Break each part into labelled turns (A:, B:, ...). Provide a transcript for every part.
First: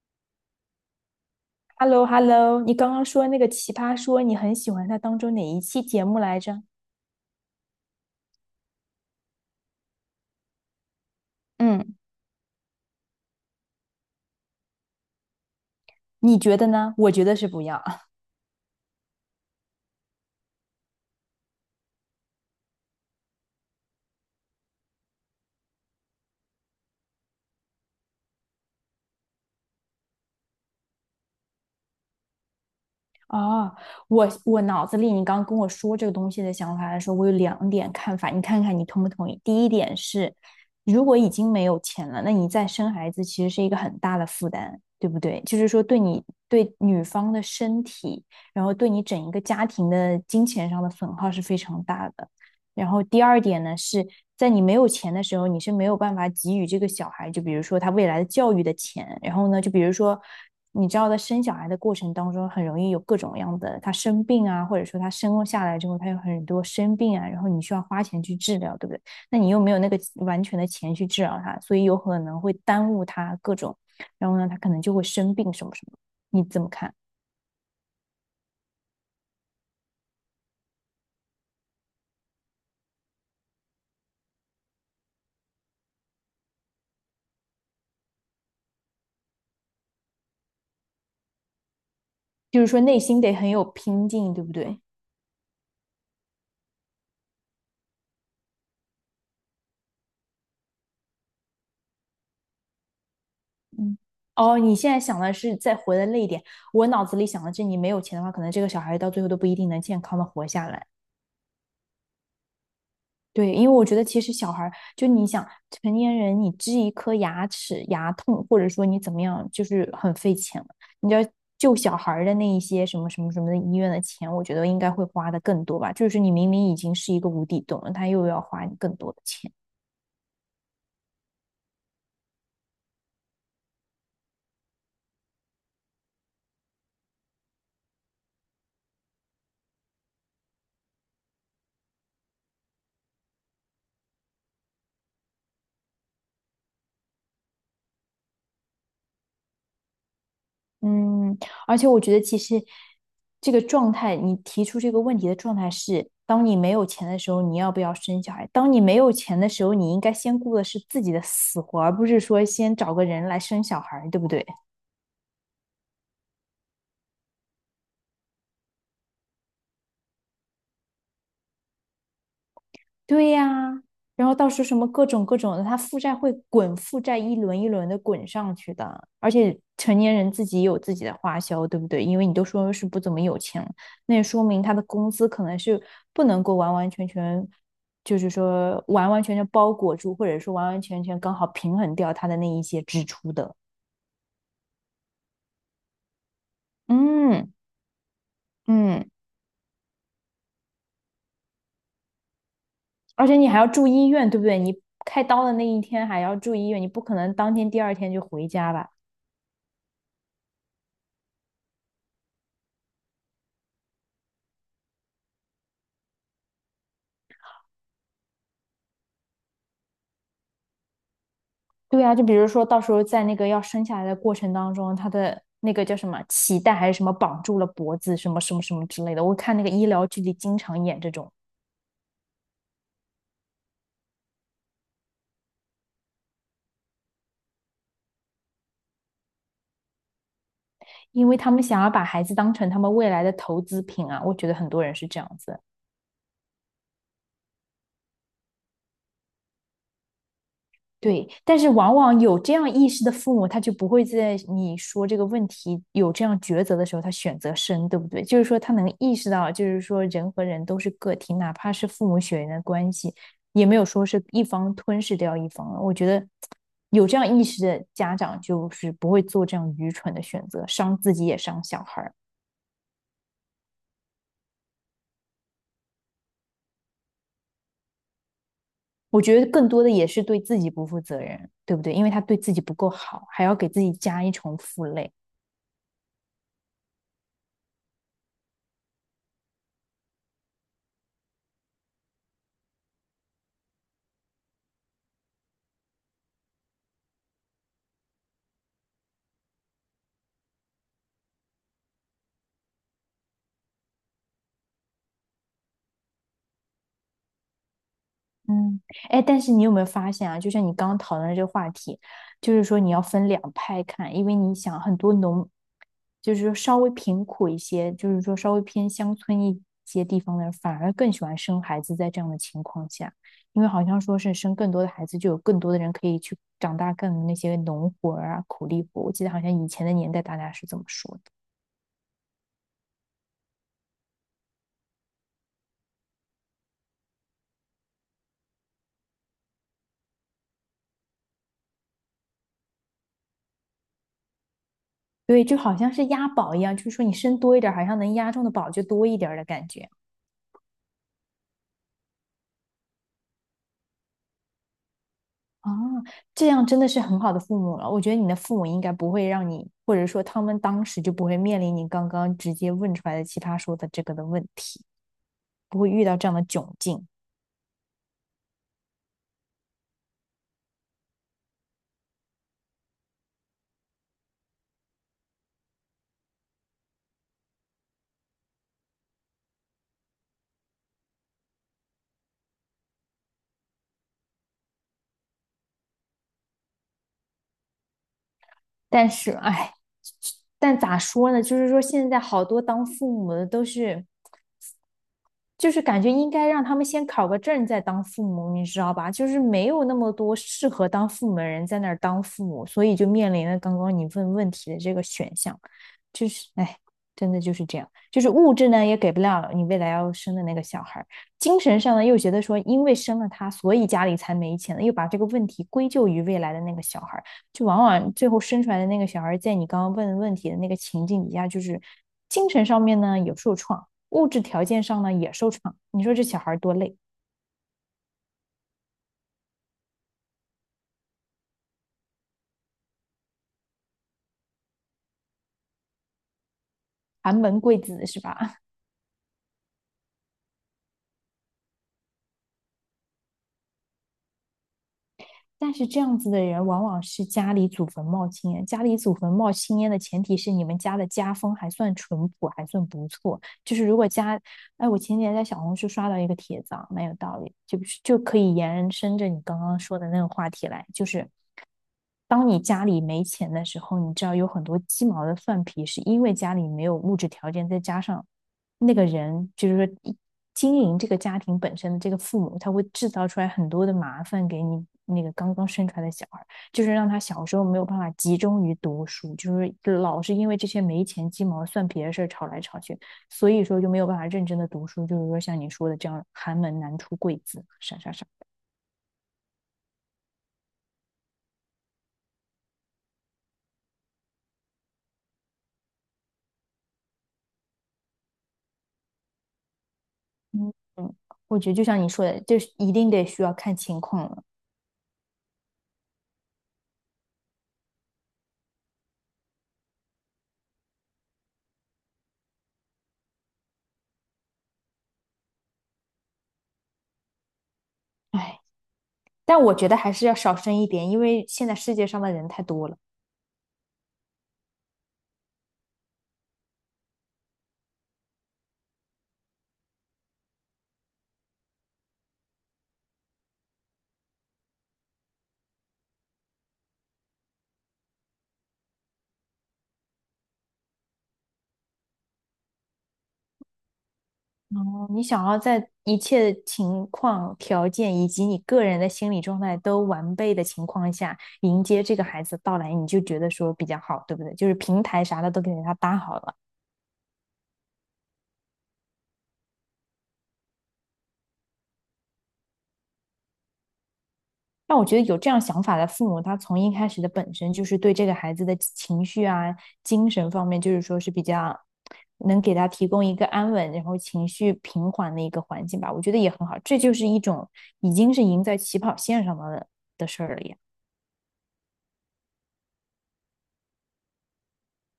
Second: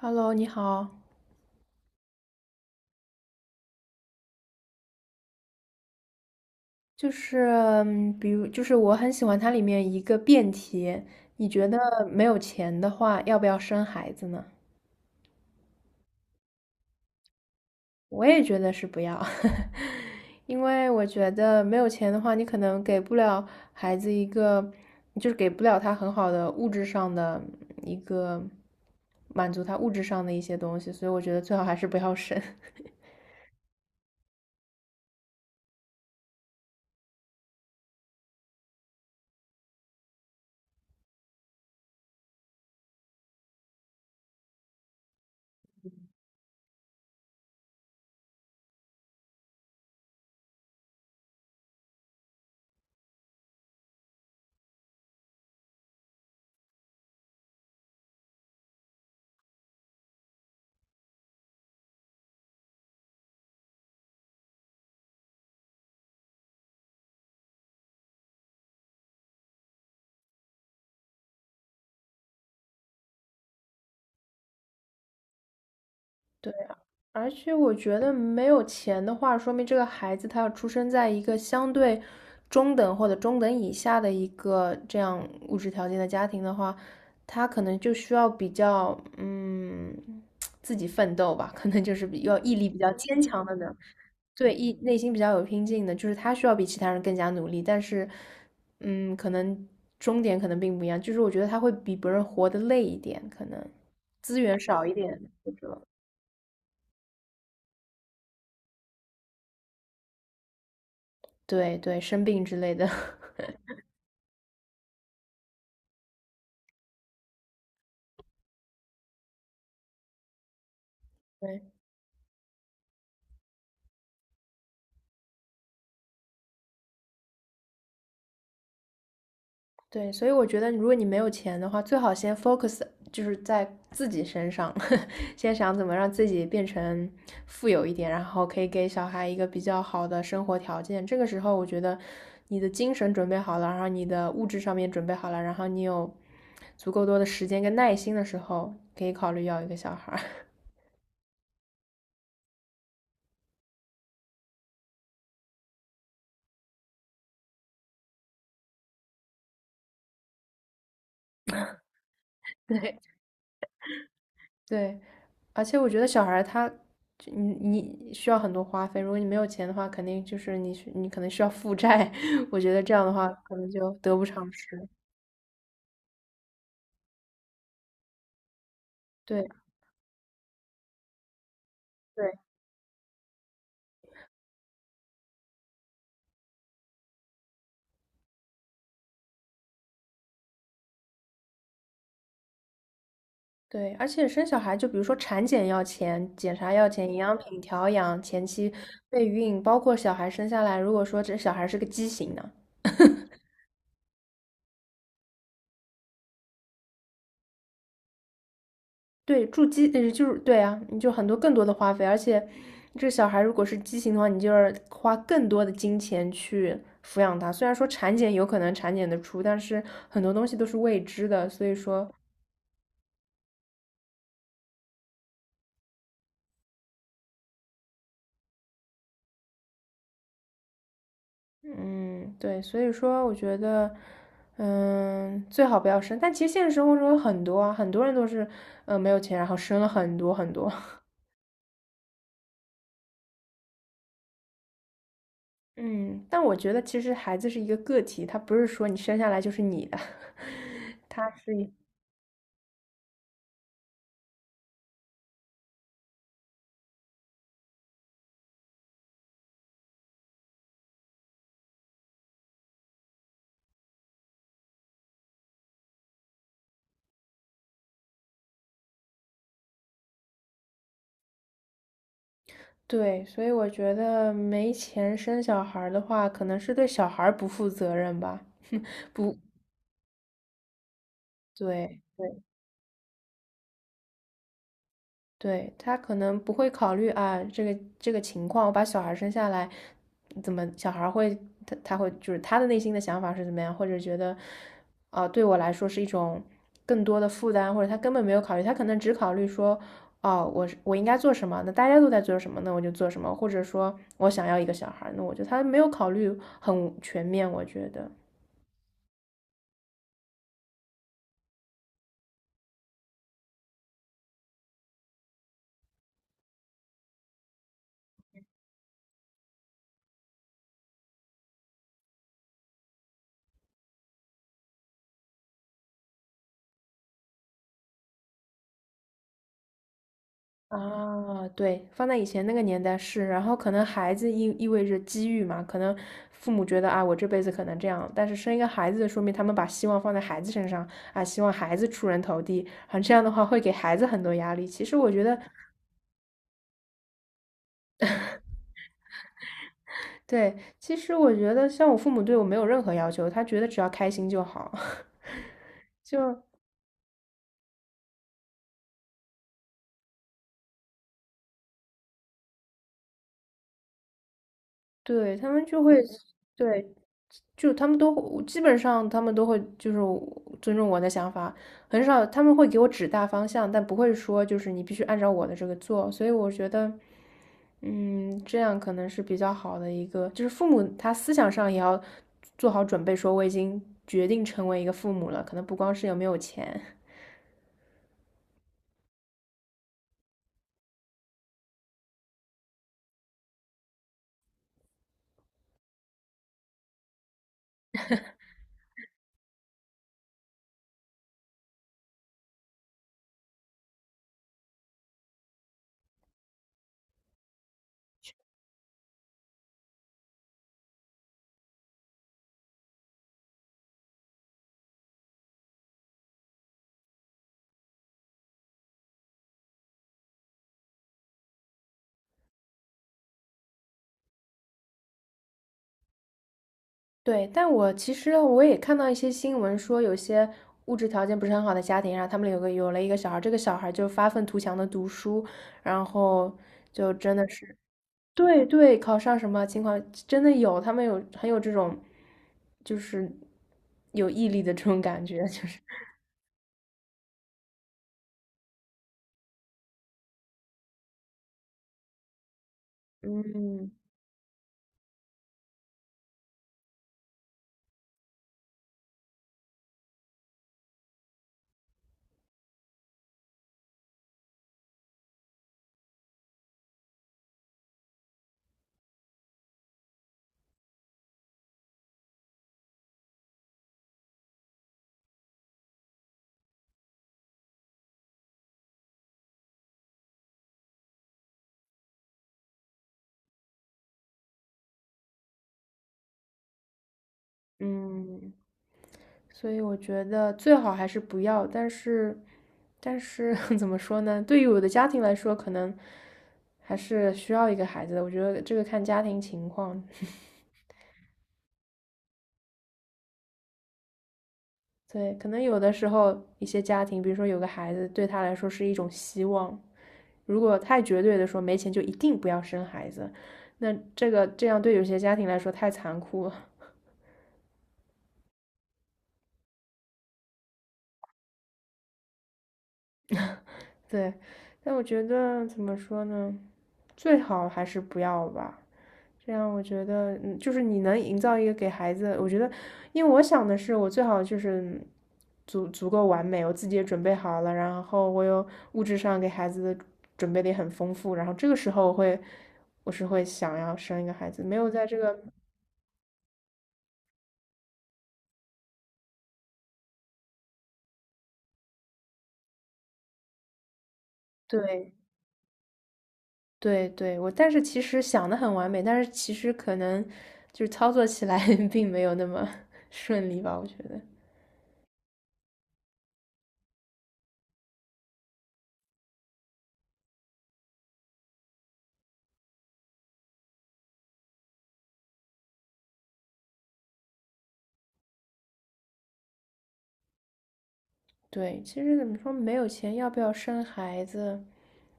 A: Hello，你好，
B: Hello, hello, 你刚刚说那个《奇葩说》，你很喜欢它当中哪一期节目来着？
A: 就是比如就是我很喜欢它里面一个辩题，你觉得
B: 嗯，
A: 没有钱的话，要不要生孩子呢？
B: 你觉得呢？我觉得是不要。
A: 我也觉得是不要，因为我觉得没有钱的话，你可能给不了孩子一个，就是给不了他很好的物质上的一个满足他物质上的一些东西，所以我觉得最好还是不要生。
B: 哦，我脑子里你刚跟我说这个东西的想法来说，我有两点看法，你看看你同不同意？第一点是，如果已经没有钱了，那你再生孩子其实是一个很大的负担，对不对？就是说对你对女方的身体，然后对你整一个家庭的金钱上的损耗是非常大的。然后第二点呢是，在你没有钱的时候，你是没有办法给予这个小孩，就比如说他未来的教育的钱。然后呢，就比如说，你知道在生小孩的过程当中，很容易有各种样的，他生病啊，或者说他生下来之后，他有很多生病啊，然后你需要花钱去治疗，对不对？那你又没有那个完全的钱去治疗他，所以有可能会耽误他各种，然后呢，他可能就会生病什么什么。你
A: 对。
B: 怎么看？
A: 而且我觉得没有钱的话，说明这个孩子他要出生在一个相对中等或者中等以下的一个这样物质条件的家庭的话，他可能就需要比较自己奋斗吧，可能就是比要毅
B: 就是
A: 力比
B: 说
A: 较
B: 内
A: 坚
B: 心得
A: 强
B: 很
A: 的
B: 有
A: 呢，
B: 拼劲，对
A: 对，
B: 不
A: 意
B: 对？
A: 内心比较有拼劲的，就是他需要比其他人更加努力，但是可能终点可能并不一样，就是我觉得他会比别人活得累一点，可能
B: 嗯，
A: 资源
B: 哦，你
A: 少
B: 现
A: 一
B: 在
A: 点，
B: 想的
A: 或
B: 是再
A: 者。
B: 活得累一点，我脑子里想的是你没有钱的话，可能这个小孩到最后都不一定能健康的活下来。
A: 对对，生病之类的，
B: 对，因为我觉得其实小孩儿，就你想成年人，你治一颗牙齿牙痛，或者说你怎么样，就是很费钱了。你要
A: 对
B: 救小孩儿的那一些什么什么什么的医院的钱，我觉得应该会花的更多吧。就是你明明已经是一个无底洞了，他又要花你更多的钱。
A: 对，所以我觉得，如果你没有钱的话，最好先 focus 就是在自己身上，先想怎么让自己变成富有一点，然后可以给小孩一个比较好的生活条件。这个时候，我觉得你的精神准备好了，然后你的物质上面准备好了，然后你有足够多的时间跟耐心的时候，可以考虑要一个小孩。
B: 嗯，而且我觉得其实这个状态，你提出这个问题的状态是：当你没有钱的时候，你要不要生小孩？当你没有钱的时候，你应该先顾的是自己的死活，而不是说先找
A: 对，
B: 个人来生小孩，对不对？
A: 对，而且我觉得小孩儿他，就你你需要很多花费，如果你没有钱的话，肯定就是你需你可能需要负债，我觉得这样的话
B: 对
A: 可能
B: 呀，
A: 就得不
B: 然后到
A: 偿
B: 时候什么
A: 失。
B: 各种各种的，他负债会滚，负债一轮一轮的滚上去的。而且
A: 对
B: 成年人自己也有自己的花销，对不对？因为
A: 对
B: 你都说是不怎么有钱了，那也说明他的工资可能是不能够完完全全，就是说完完全全包裹住，或者说完完全全刚好平衡掉他的那一些支出的。
A: 对，而且生小孩就比如说产检要钱，检查要钱，营养
B: 嗯
A: 品调养、前期
B: 嗯，
A: 备孕，包括小孩生下来，如果说这小孩是个畸形呢，
B: 而且你还要住医院，对不对？你开刀的那一天还要住医院，你不可能当天第二天就回家吧？
A: 对，住基呃，就是对啊，你就更多的花费，而且这小孩如果是畸形的话，你就要花更多的金钱去抚养他。虽然说产检有可能产检得出，但是很多东西都是未知的，所以
B: 对
A: 说，
B: 啊，就比如说到时候在那个要生下来的过程当中，他的那个叫什么脐带还是什么绑住了脖子，什么什么什么之类的。我看那个医疗剧里经常演这种，
A: 嗯，对，所以说我觉得，嗯，最好不要生。但其实现实生活中有很多啊，很多人都是，没有钱，然后生了很多很多。
B: 因为他们想要把孩子当成他们未来的投资品啊，我觉得很多人是这样子。
A: 嗯，但我觉得其实孩子是一个个体，他不是说你生下来就是你的，
B: 对，
A: 他是
B: 但是往往有这样意识的父母，他就不会在你说这个问题有这样抉择的时候，他选择生，对不对？就是说，他能意识到，就是说，人和人都是个体，哪怕是父母血缘的关系，也没有说是一方吞噬掉一方了。我觉得有这样意识的家长，就是不会做这样愚蠢的选择，伤自己也伤小孩儿。
A: 对，所以我觉得没钱生小孩儿的话，可能是对小孩儿不负责任吧。
B: 我
A: 不，
B: 觉得更多的也是对自己不负责任，对不对？
A: 对。
B: 因为他对自己不够好，还要给自己加一重负累。
A: 对，他可能不会考虑啊，这个情况，我把小孩生下来，怎么小孩会他他会就是他的内心的想法是怎么样，或者觉得，啊、对我来说是一种更多的负担，或者他根本没有考虑，他可能只考虑说，哦，我应该做什么，那大家都在做什么，那我就做什么，或者说我想要一个小孩那我就他没有考虑很全面，我觉得，
B: 嗯，哎，但是你有没有发现啊？就像你刚刚讨论的这个话题，就是说你要分两派看，因为你想很多农，就是说稍微贫苦一些，就是说稍微偏乡村一些地方的人，反而更喜欢生孩子，在这样的情况下，因为好像说是生更多的孩子，就有更多的人可以去长大更那些农活儿啊、苦力活。我记得好像以前的年代大家是这么说的，
A: 啊，对，放在以前那个年代是，然后可能孩子味着机遇嘛，可能父母觉得啊，我这辈子可能这样，但是生一个孩子，说明他们把希望放在孩子身上啊，希望孩子出人头地，啊，这样的话会给孩子很多压力。其实我觉得，
B: 对，就好像是押宝一样，就是说你生多一点儿，好像能押中的宝就多一点儿的感觉。
A: 对，其实我觉得像我父母对我没有任何要求，他觉得只要开心就好，
B: 啊，
A: 就
B: 这样真的是很好的父母了。我觉得你的父母应该不会让你，或者说他们当时就不会面临你刚刚直接问出来的奇葩说的这个的问题，
A: 对，他们
B: 不
A: 就
B: 会
A: 会，
B: 遇到这样的窘
A: 对，
B: 境。
A: 就他们都会基本上他们都会就是尊重我的想法，很少他们会给我指大方向，但不会说就是你必须按照我的这个做，所以我觉得，嗯，这样可能是比较好的一个，就是父母他思想上也要做好准备，说我已经决定成为一个父母了，可能不光是有没有钱，
B: 但是，哎，但咋说呢？就是说现在好多当父母的都是。就是感觉应该让他们先考个证再当父母，你知道吧？就是没有那么多适合当父母的人在那儿当父母，所以就面临了刚刚你问问题的这个选项，就是哎，真的就是这样，就是物质呢也给不了你未来要生的那个小孩儿，精神上呢又觉得说因为生了他，所以家里才没钱了，又把这个问题归咎于未来的那个小孩儿，就往往最后生出来的那个小孩儿在你刚刚问的问题的那个情境底下，就是精神上面呢有受创。物质条件上呢也受创。你说这小孩多累，
A: 对，但我其实我也看到一些新闻说，有些物质条件不是很好的家庭，然后他们有了一个小孩，这个小孩就发愤图强的读书，然后就
B: 寒
A: 真的
B: 门
A: 是，
B: 贵子是吧？
A: 对 对，考上什么情况真的有，他们有很有这种，就是有毅力的这种感觉，就
B: 但
A: 是，
B: 是这样子的人往往是家里祖坟冒青烟，家里祖坟冒青烟的前提是你们家的家风还算淳朴，还算不错。就是
A: 嗯
B: 如果家，哎，我前几天在小红书刷到一个帖子啊，蛮有道理，就可以延伸着你刚刚说的那个话题来，就是当你家里没钱的时候，你知道有很多鸡毛的蒜皮，是因为家里没有物质条件，再加上那个人，就是说经营这个家庭本身的这个父母，他会制造出来很多的麻烦给你那个刚刚生出来的小孩，就是让他小时候没有办法集中于读书，就是老是因为这些没钱鸡毛蒜皮的事儿吵来吵去，所以说就没有办法认真的读书，就是说像你说的这样寒门难出贵子，啥啥啥。
A: 嗯。所以我觉得最好还是不要，但是，但是 怎么说呢？对于我的家庭来说，可能还是需要一个孩子的。我觉得这个看家庭情况，
B: 嗯嗯，我觉得就像你说的，就是一定得需要看情况了。
A: 对，可能有的时候一些家庭，比如说有个孩子，对他来说是一种希望。如果太绝对的说没钱就一定不要生孩子，那这样对有些家庭来说太残酷了。
B: 哎，但我觉得还是要少生一点，因为现在世界上的人太多了。
A: 对，但我觉得怎么说呢？最好还是不要吧。这样我觉得，嗯，就是你能营造一个给孩子，我觉得，因为我想的是，我最好就是足够完美，我自己也准备好了，然后我有物质上给孩子的准备的也很丰富，然后这个时候我会，我是会想要生一个孩子，没有在
B: 哦，
A: 这
B: 你
A: 个，
B: 想要在一切情况、条件以及你个人的心理状态都完备的情况下，迎接这个孩子的到来，你就觉得说比较好，对不对？就是平
A: 对
B: 台啥的都给他搭好了。
A: 对对，我但是其实想的很完美，但是其实可能就是操作起来 并没有那么 顺利吧，我觉得，
B: 但我觉得有这样想法的父母，他从一开始的本身就是对这个孩子的情绪啊、精神方面，就是说是比较能给他提供一个安稳，然后情绪平缓的一个环境吧。我觉得也很好，这就是一种已经是赢在起跑线上的的事儿了。
A: 对，其实怎么说，没有钱要不要生孩子？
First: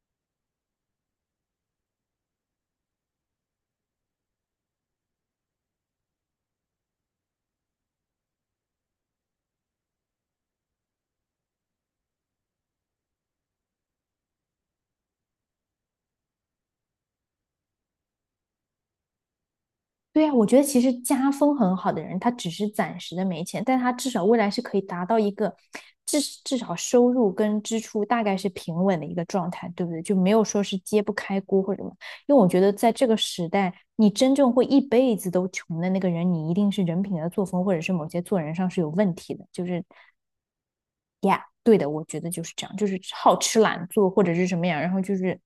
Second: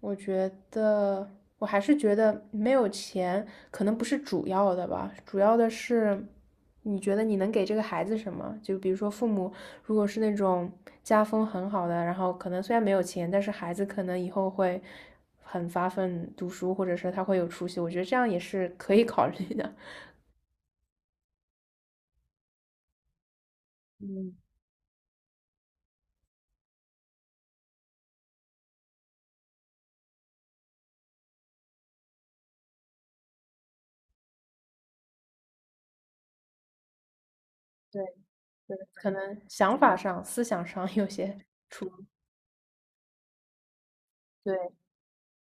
A: 我觉得我还是觉得没有钱可能不是主要的吧，主要的是你觉得你能给这个孩子什么？就比如说父母如果是那种家风很好的，然后可能虽然没有钱，但是孩子可能以后会很发奋读书，或者是他会有出息，我觉得这样也是可以考虑的。
B: 对呀，我觉得其实家风很好的人，他只是暂时的没钱，但他至少未来是可以达到一个至少收入跟支出大概是平稳的一个状态，对不对？就没有说是揭不开锅或者什么。因为我觉得在这个时代，你真正会一辈子都穷的那个人，你一定是人品的作风或者是
A: 对
B: 某些做人上
A: 对
B: 是有
A: 可
B: 问题
A: 能
B: 的，就
A: 想
B: 是
A: 法上、思想上有
B: 呀，
A: 些
B: 对
A: 出
B: 的，我
A: 入
B: 觉得就是这样，就是好吃懒做或者是什么样，
A: 对
B: 然后就是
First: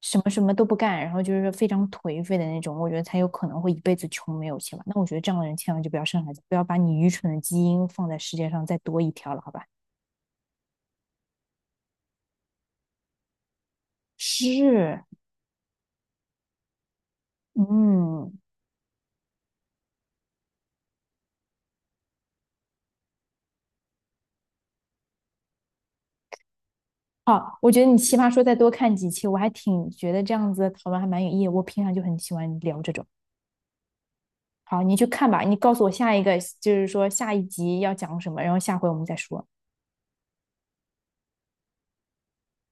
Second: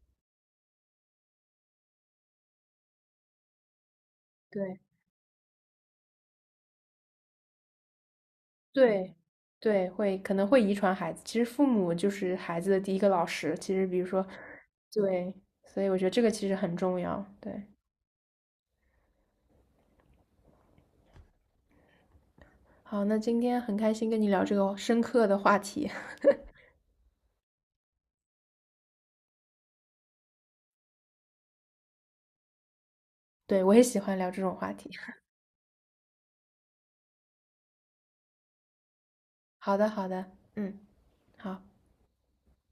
B: 什么什么都不干，然后就是非常颓废的那种，我觉得才有可能会一辈子穷没有钱
A: 对。
B: 吧。那我觉得这样的人千万就不要生孩子，不要把你愚蠢的基因放在世界上再多一
A: 对，
B: 条了，好吧？
A: 对，会可能会遗传孩子。其实父母就是孩子的第一个老师。其实比如说，
B: 是，
A: 对，所以我觉得这个其实很重要。对，
B: 嗯，
A: 好，那今天很开心跟你聊这个深刻的话题。
B: 好，我觉得你奇葩说再多看几期，我还挺觉得这样子的讨论还蛮有意义的，我平常就很喜欢聊这种。
A: 对，我也喜欢聊这种话
B: 好，
A: 题。
B: 你去看吧，你告诉我下一个，就是说下一集要讲什么，然后下回我们再说。
A: 好的，好的，嗯，好。